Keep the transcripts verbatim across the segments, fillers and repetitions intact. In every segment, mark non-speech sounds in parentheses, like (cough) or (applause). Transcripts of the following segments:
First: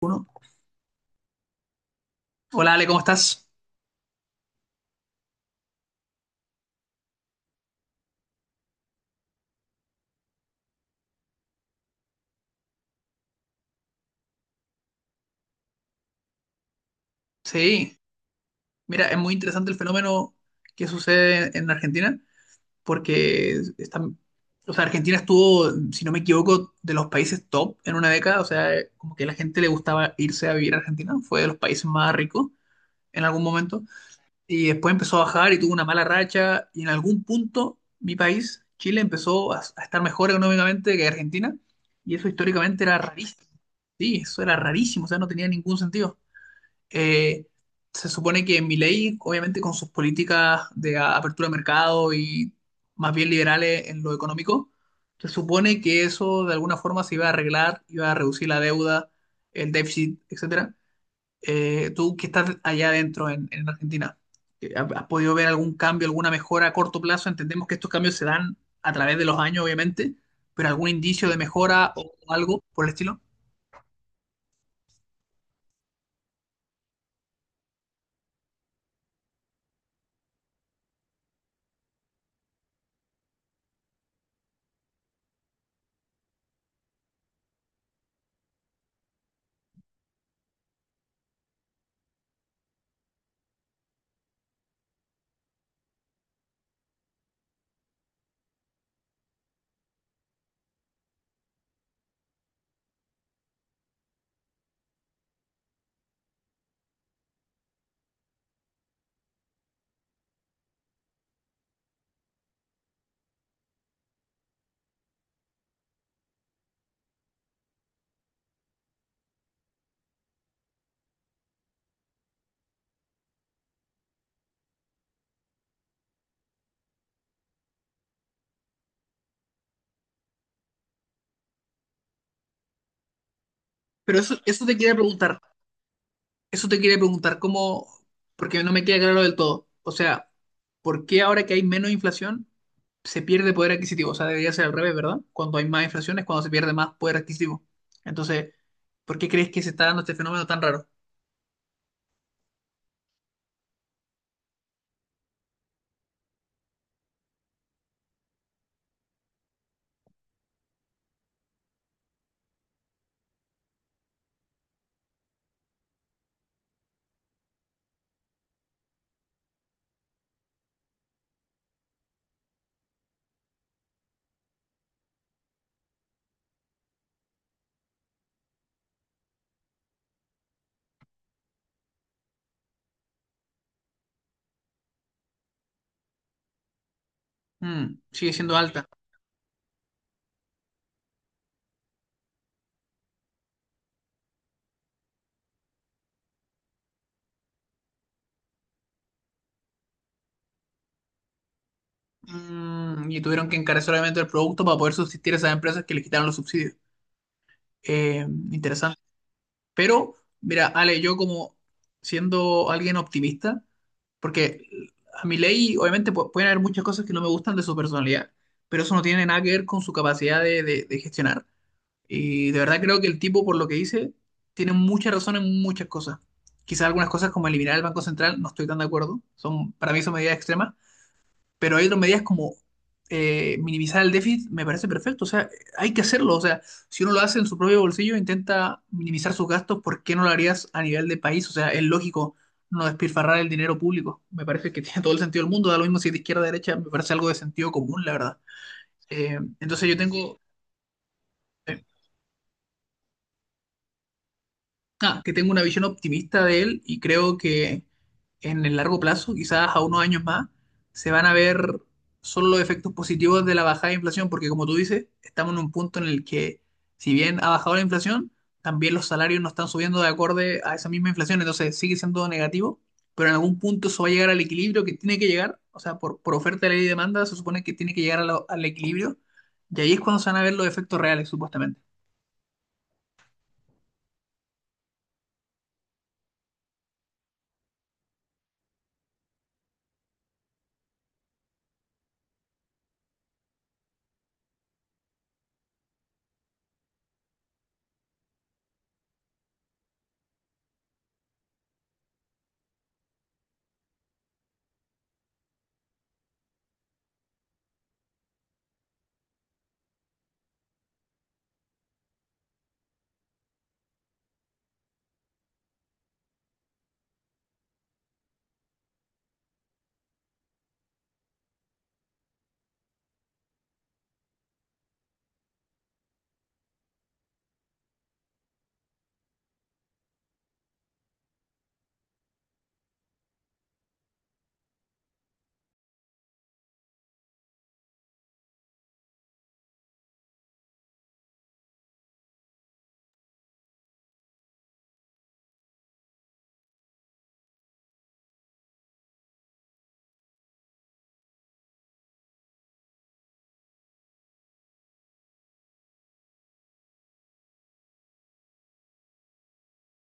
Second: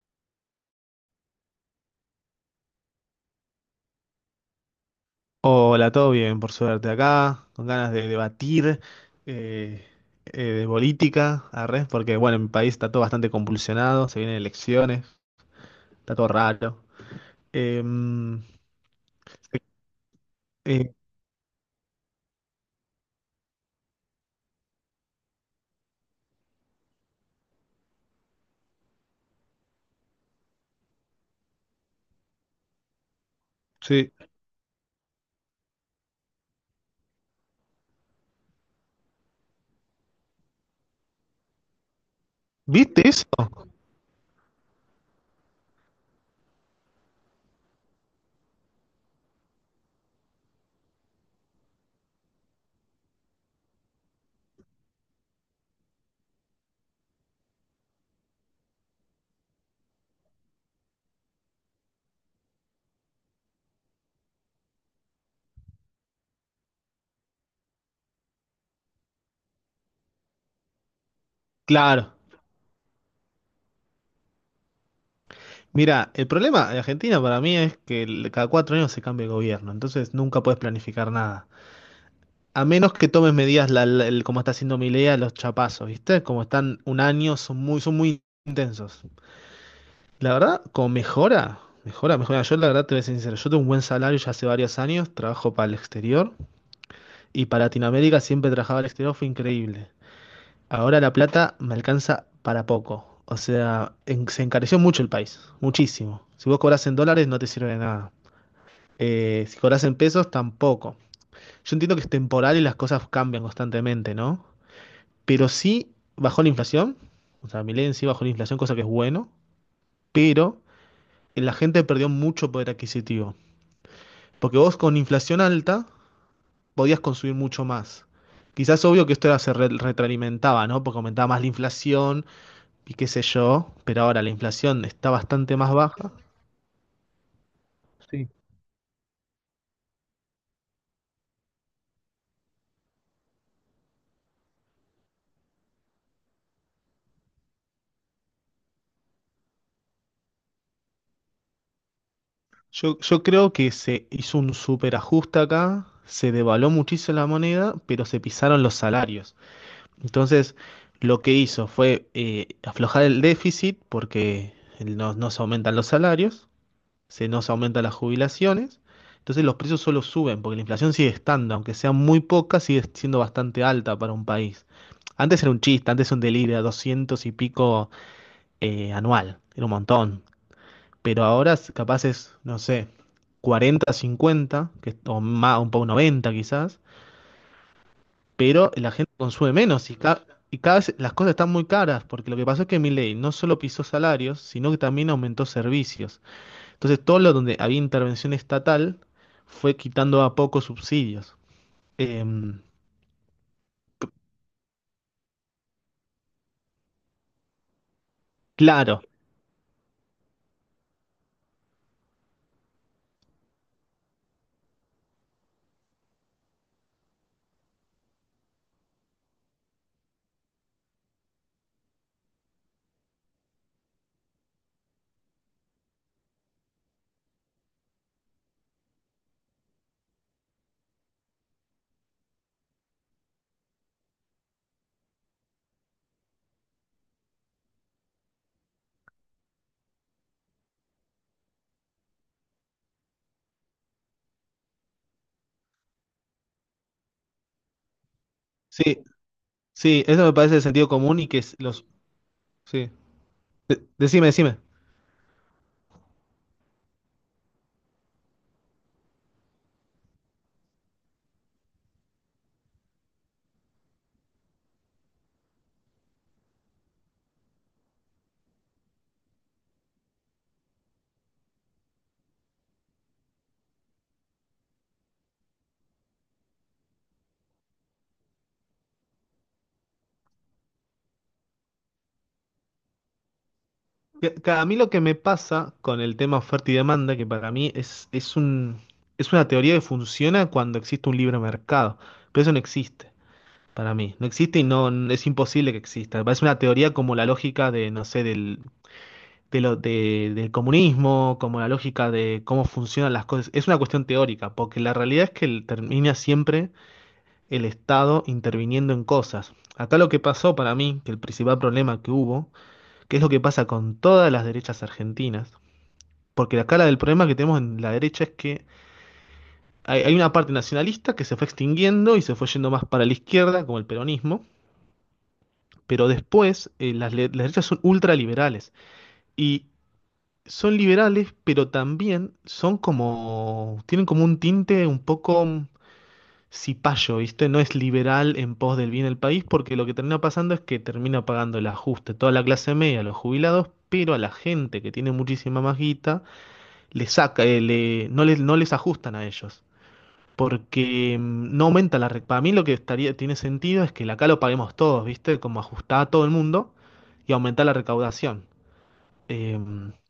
Uno. Hola Ale, ¿cómo estás? Hola, todo bien, por suerte acá, con ganas de debatir eh, eh, de política, arre, porque bueno, en mi país está todo bastante convulsionado, se vienen elecciones, está todo raro. Sí, Em, mira, es muy interesante el fenómeno que eh, sucede en Argentina, porque están, o sea, Argentina estuvo, si no me equivoco, de los países top en una década, o sea, como que a la gente le gustaba irse a vivir a Argentina, fue de los países más ricos en algún momento, sí. y después empezó a bajar y tuvo una mala racha, y en algún punto mi país, Chile, empezó a, a estar mejor económicamente que Argentina, y eso históricamente era ¿Viste eso? rarísimo, sí, eso era rarísimo, o sea, no tenía ningún sentido. Eh, Se supone que Milei, obviamente con sus políticas de a- apertura de mercado y más bien liberales en lo económico, se supone que eso de alguna forma se iba a arreglar, iba a reducir la deuda, el déficit, etcétera. Eh, tú que estás allá adentro en, en Argentina, eh, ¿has has podido ver algún cambio, alguna mejora a corto plazo? Entendemos que estos cambios se dan a través de los años, obviamente, pero algún indicio de mejora o Claro. algo por el estilo. Mira, el problema de Argentina para mí es que el- cada cuatro años se cambia el gobierno, entonces nunca puedes planificar nada. A menos que tomes medidas la- la- el- como está haciendo Milei a los chapazos, ¿viste? Como están un año, son muy, son muy intensos. La verdad, como mejora, mejora, mejora. Yo la verdad te voy a ser sincero, yo tengo un buen salario ya hace varios años, trabajo para el exterior y para Latinoamérica siempre trabajaba al exterior, fue increíble. Ahora la plata me alcanza para poco. O sea, en- se encareció mucho el país, muchísimo. Si vos cobras en dólares no te sirve de nada. Eh, si cobras en pesos tampoco. Yo entiendo que es temporal y las cosas cambian constantemente, ¿no? Pero sí bajó la inflación, o sea, Milei en sí bajó la inflación, cosa que es bueno, pero la gente perdió mucho poder adquisitivo. Porque vos con inflación alta podías consumir mucho más. Quizás obvio que esto era- se re- retroalimentaba, ¿no? Porque aumentaba más la inflación y qué sé yo, pero Pero ahora la eso, eso te inflación quería está preguntar, bastante más baja. eso te quería preguntar, ¿cómo? Sí. Porque no me queda claro del todo. O sea, ¿por qué ahora que hay menos inflación se pierde poder adquisitivo? O sea, debería ser al revés, ¿verdad? Cuando hay más inflación es cuando se pierde más poder adquisitivo. Entonces, ¿por qué crees que se está dando este fenómeno tan raro? Yo, yo creo que se hizo un superajuste acá, se devaluó muchísimo la moneda, pero se pisaron los salarios. Entonces, lo que hizo fue eh, aflojar el déficit porque no, no se aumentan los salarios se nos aumentan las jubilaciones, entonces los precios solo suben, porque la inflación sigue estando, aunque sea muy poca, sigue siendo bastante alta para un país. Antes era un chiste, antes era un delirio, doscientos y pico eh, anual, era un montón, pero ahora es- capaz es, no sé, cuarenta, cincuenta, que, es- o más, un poco noventa quizás, Mm, sigue siendo pero alta. la gente consume menos y, ca- y cada vez las cosas están muy caras, porque lo que pasó es que Milei no solo pisó salarios, sino que también aumentó servicios. Entonces, todo lo donde había intervención estatal fue quitando a pocos subsidios. Em, Mm, y tuvieron que encarecer obviamente el producto para poder subsistir a esas empresas que les quitaron los subsidios. Eh, interesante. claro, Pero, mira, Ale, yo como siendo alguien optimista, porque a Milei, obviamente, pu- pueden haber muchas cosas que no me gustan de su personalidad, pero eso no tiene nada que ver con su capacidad de, de- de gestionar. Y de verdad creo que el tipo, por lo que dice, tiene mucha razón en muchas cosas. Quizás algunas cosas como eliminar el Banco Central, no estoy tan de acuerdo. Son, para mí son medidas extremas, pero hay otras medidas como eh, minimizar el déficit, me parece perfecto. O sea, hay que hacerlo. O sea, si uno lo hace en su propio bolsillo, intenta minimizar sus gastos, ¿por qué no lo harías a nivel de país? O sea, es lógico no despilfarrar el dinero público. Me parece que (laughs) tiene todo el sentido del mundo. Da lo mismo si es de izquierda o de derecha, me parece algo de sentido común, la verdad. sí, Eh, entonces yo sí, eso me tengo, parece de sentido común y que es eh, los... Sí. De- decime, decime. ah, que tengo una visión optimista de él y creo que en el largo plazo, quizás a unos años más, se van a ver solo los efectos positivos de la bajada de inflación, porque como tú dices, estamos en un punto en el que, si bien ha bajado la inflación, también los salarios no están subiendo de acorde a esa misma inflación, entonces sigue siendo negativo, pero en algún punto eso va a llegar al equilibrio que tiene que llegar, o sea, por, por oferta, ley y demanda, se supone que tiene que llegar a lo- al equilibrio, y ahí es cuando se van a ver los efectos reales, supuestamente. Que- que a mí lo que me pasa con el tema oferta y demanda, que para mí es, es un, es una teoría que funciona cuando existe un libre mercado, pero eso no existe. Para mí, no existe y no es imposible que exista. Me parece una teoría como la lógica de, no sé, del de lo, de- del comunismo, como la lógica de cómo funcionan las cosas. Es una cuestión teórica, porque la realidad es que el- termina siempre el Estado interviniendo en cosas. Acá lo que pasó para mí, que el principal problema que hubo, que es lo que pasa con todas las derechas argentinas, porque acá la del problema que tenemos en la derecha es que hay, hay una parte nacionalista que se fue extinguiendo y se fue yendo más para la izquierda, como el peronismo, pero después eh, las, le- las derechas son ultraliberales. Y son liberales, pero también son como, tienen como un tinte un poco mm, cipayo, ¿viste? No es liberal en pos del bien del país, porque lo que termina pasando es que termina pagando el ajuste toda la clase media, los jubilados, pero a la gente que tiene muchísima más guita, le saca, eh, le- no les, no les ajustan a ellos. Porque mm, no aumenta la... re- Para mí lo que estaría, tiene sentido es que la acá lo paguemos todos, ¿viste? Como ajustar a todo el mundo y aumentar la recaudación eh,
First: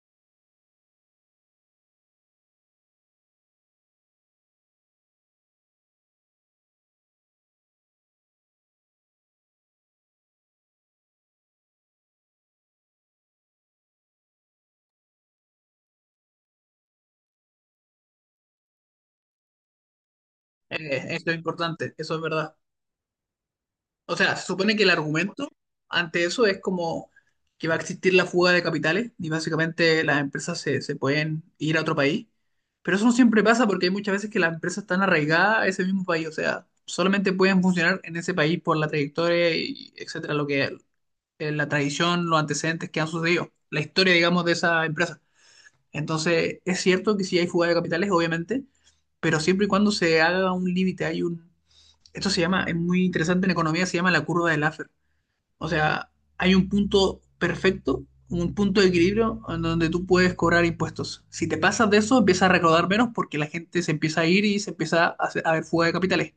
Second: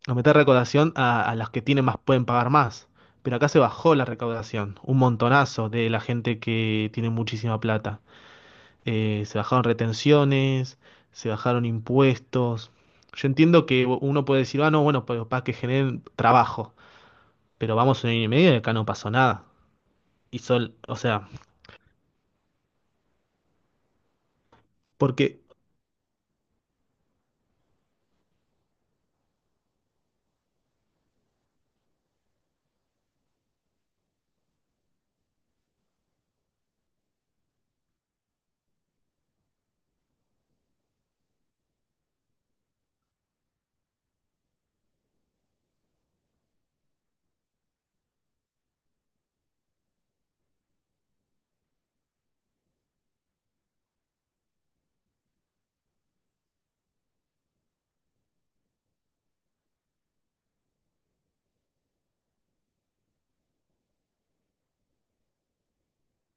a meter recaudación a, a las que tienen más, pueden pagar más. Pero acá se bajó la recaudación, un montonazo de la gente que tiene muchísima plata. Eh, se bajaron retenciones, se bajaron impuestos. Yo entiendo que uno puede decir, ah, no, bueno, pero para que generen trabajo. Pero vamos un año y medio y acá no pasó nada. Y sol, o Eh, sea, eso es importante, eso es verdad. O sea, se supone que el porque, argumento ante eso es como que va a existir la fuga de capitales y básicamente las empresas se, se pueden ir a otro país. Pero eso no siempre pasa porque hay muchas veces que las empresas están arraigadas a ese mismo país. O sea, solamente pueden funcionar en ese país por la trayectoria y etcétera, lo que eh, la tradición, los antecedentes que han sucedido, la historia, digamos, de esa empresa. Entonces, es cierto que sí hay fuga de capitales, obviamente, pero siempre y cuando se haga un límite, hay un... Esto se llama, es muy interesante en economía, se llama la curva de Laffer, o sea, hay un punto perfecto, un punto de equilibrio en donde tú puedes cobrar impuestos. Si te pasas de eso, empiezas a recaudar menos porque la gente se empieza a ir y se empieza a, hacer- a ver fuga de capitales.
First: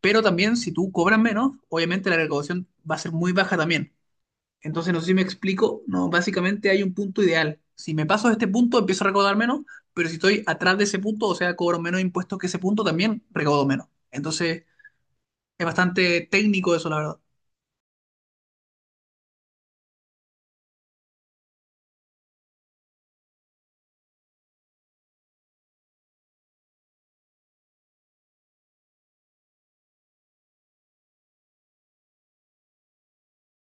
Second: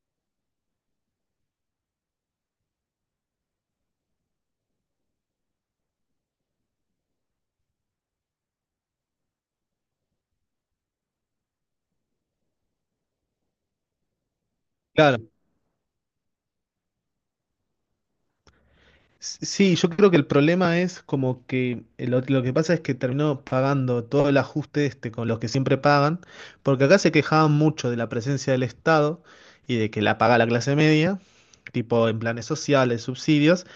Pero también, si tú cobras menos, obviamente la recaudación va a ser muy baja también. Entonces, no sé si me explico, no, básicamente hay un punto ideal. Si me paso de este punto, empiezo a recaudar menos, pero si estoy atrás de ese punto, o sea, cobro menos impuestos que ese punto, también recaudo menos. Entonces, claro, es bastante técnico eso, la verdad. sí, yo creo que el problema es como que eh, lo, lo que pasa es que terminó pagando todo el ajuste este con los que siempre pagan, porque acá se quejaban mucho de la presencia del Estado y de que la paga la clase media, tipo en planes sociales, subsidios,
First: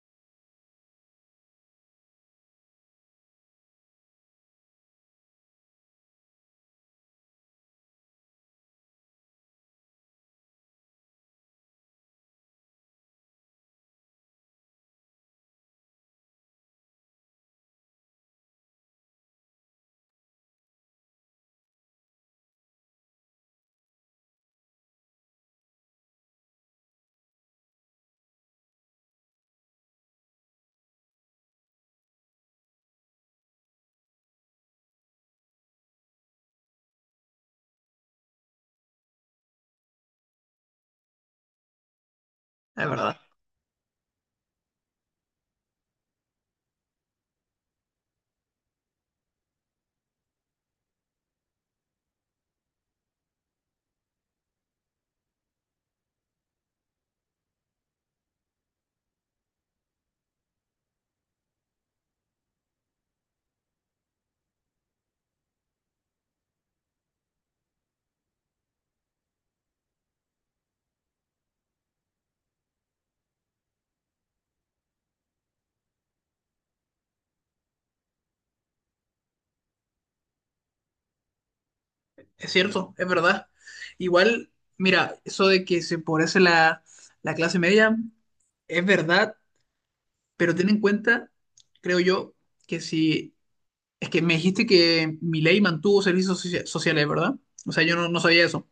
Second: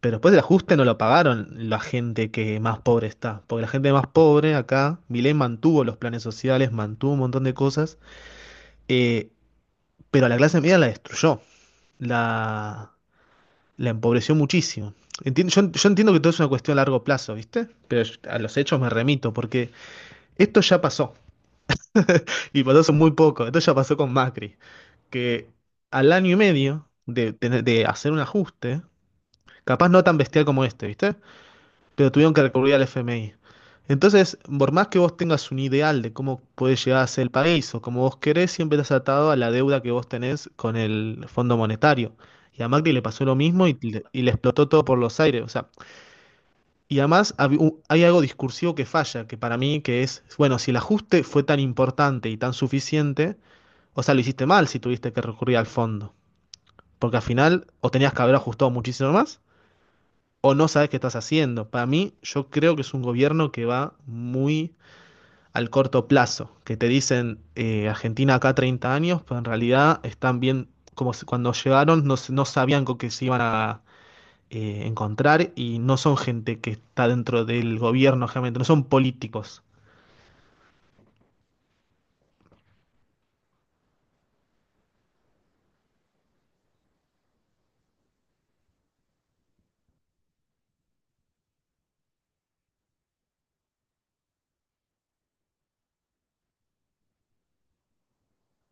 pero después el ajuste no lo pagaron la gente que más pobre está, porque la gente más pobre acá, Milei mantuvo los planes sociales, mantuvo un montón de cosas, eh, pero a la clase media la destruyó. La, la empobreció muchísimo. Enti- yo, yo entiendo que todo es una cuestión a largo plazo, ¿viste? Pero yo- a los hechos me remito, porque esto ya pasó, y pasó hace muy poco, esto ya pasó con Macri, que al año y medio de, tener- de hacer un ajuste, capaz no tan bestial como este, ¿viste? Pero tuvieron que recurrir al F M I. Entonces, por más que vos tengas un ideal de cómo puede llegar a ser el país o cómo vos querés, siempre estás atado a la deuda que vos tenés con el Fondo Monetario. Y a Es Macri le verdad. pasó lo mismo y le, y le explotó todo por los aires. O sea, y además hab- u- hay algo discursivo que falla, que para mí que es, bueno, si el ajuste fue tan importante y tan suficiente, o sea, lo hiciste mal si tuviste que recurrir al fondo, porque al final o tenías que haber ajustado muchísimo más o no sabes qué estás haciendo. Para mí, yo creo que es un gobierno que va muy al corto plazo, que te dicen eh, Argentina acá treinta años, pero en realidad están bien, como si- cuando llegaron no, s- no sabían con qué se iban a, eh, encontrar y no son gente que está dentro del gobierno, realmente no son políticos. Es cierto, es verdad. Igual, mira, eso de que se empobrece la, la clase media es verdad, pero ten en cuenta, creo yo, que si... Es que me dijiste que mi ley mantuvo servicios socia- sociales, ¿verdad? O sea, yo no, no sabía eso.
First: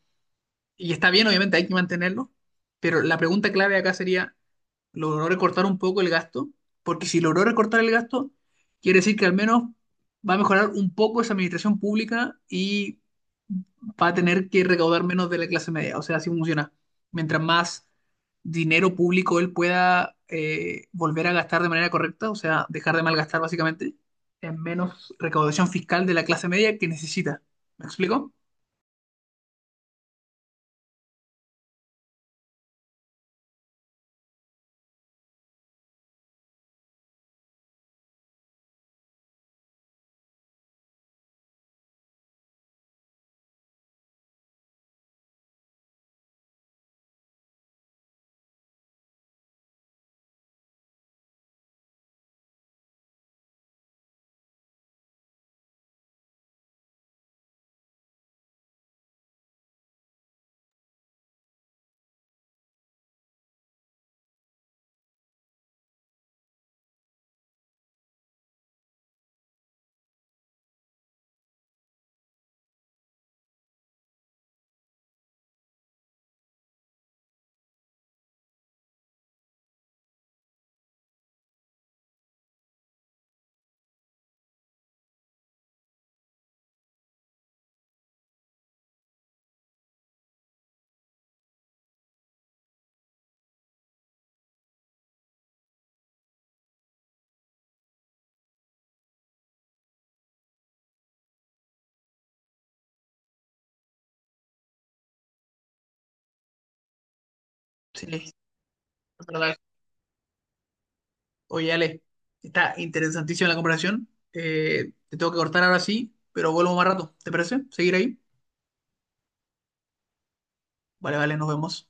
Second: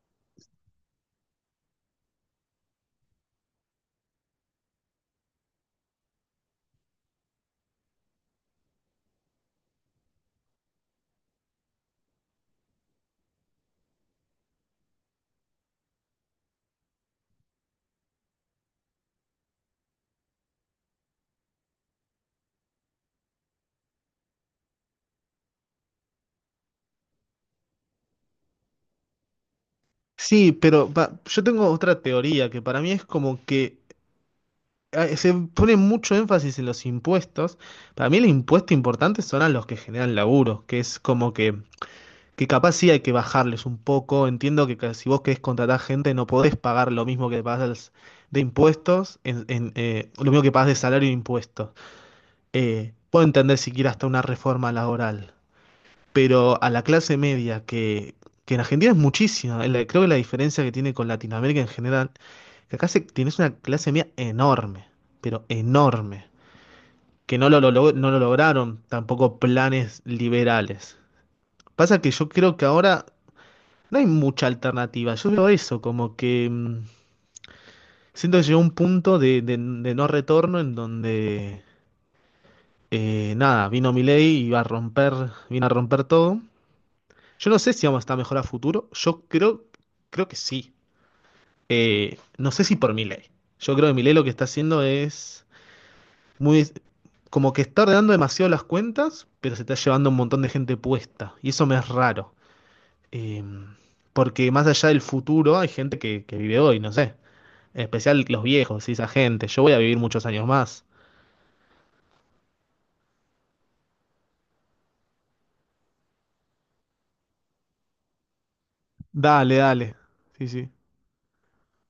Y está bien, obviamente, hay que mantenerlo, pero la pregunta clave acá sería, ¿logró recortar un poco el gasto? Porque si logró recortar el gasto, quiere decir que al menos va a mejorar un poco esa administración pública y va a tener que recaudar menos de la clase media. O sea, así funciona. Mientras más dinero público él pueda eh, volver a gastar de manera correcta, o sea, dejar de malgastar básicamente, es menos recaudación fiscal de la clase media que necesita. ¿Me explico? Sí, pero pa- yo tengo otra teoría que para mí es como que eh, se pone mucho énfasis en los impuestos. Para mí el impuesto importante son a los que generan laburo, que es como que, que capaz sí hay que bajarles un poco. Entiendo que ca- si vos querés contratar gente no podés pagar lo mismo que pagas de impuestos, en, en, eh, lo mismo que pagas de salario e impuestos. Eh, Puedo entender si siquiera hasta una reforma laboral. Pero a la clase media, que, que en Argentina es muchísima, la- creo que la diferencia que tiene con Latinoamérica en general, que acá se- tienes una clase media enorme, pero enorme, que no lo, lo- lo- no lo lograron tampoco planes liberales. Pasa que yo creo que ahora no hay mucha alternativa, yo veo eso, como que mm, siento que llegó un punto de, de- de no retorno en donde, eh, nada, vino Milei y iba a romper, vino a romper todo. Yo no sé si vamos a estar mejor a futuro. Yo creo, creo que sí. Eh, no sé si por Milei. Yo creo que Milei lo que está haciendo es muy. Como que está ordenando demasiado las cuentas, pero se está llevando un montón de gente puesta. Y eso me es raro. Eh, Porque más allá del futuro, hay gente que, que vive hoy, no sé. En Sí, especial los viejos, y esa es gente. verdad. Yo voy a vivir muchos años más. Oye, Ale, está interesantísima la conversación. Eh, te tengo que cortar ahora sí, pero vuelvo más rato. ¿Te parece? ¿Seguir ahí? Dale, dale. Sí, sí. Vale, vale, nos vemos.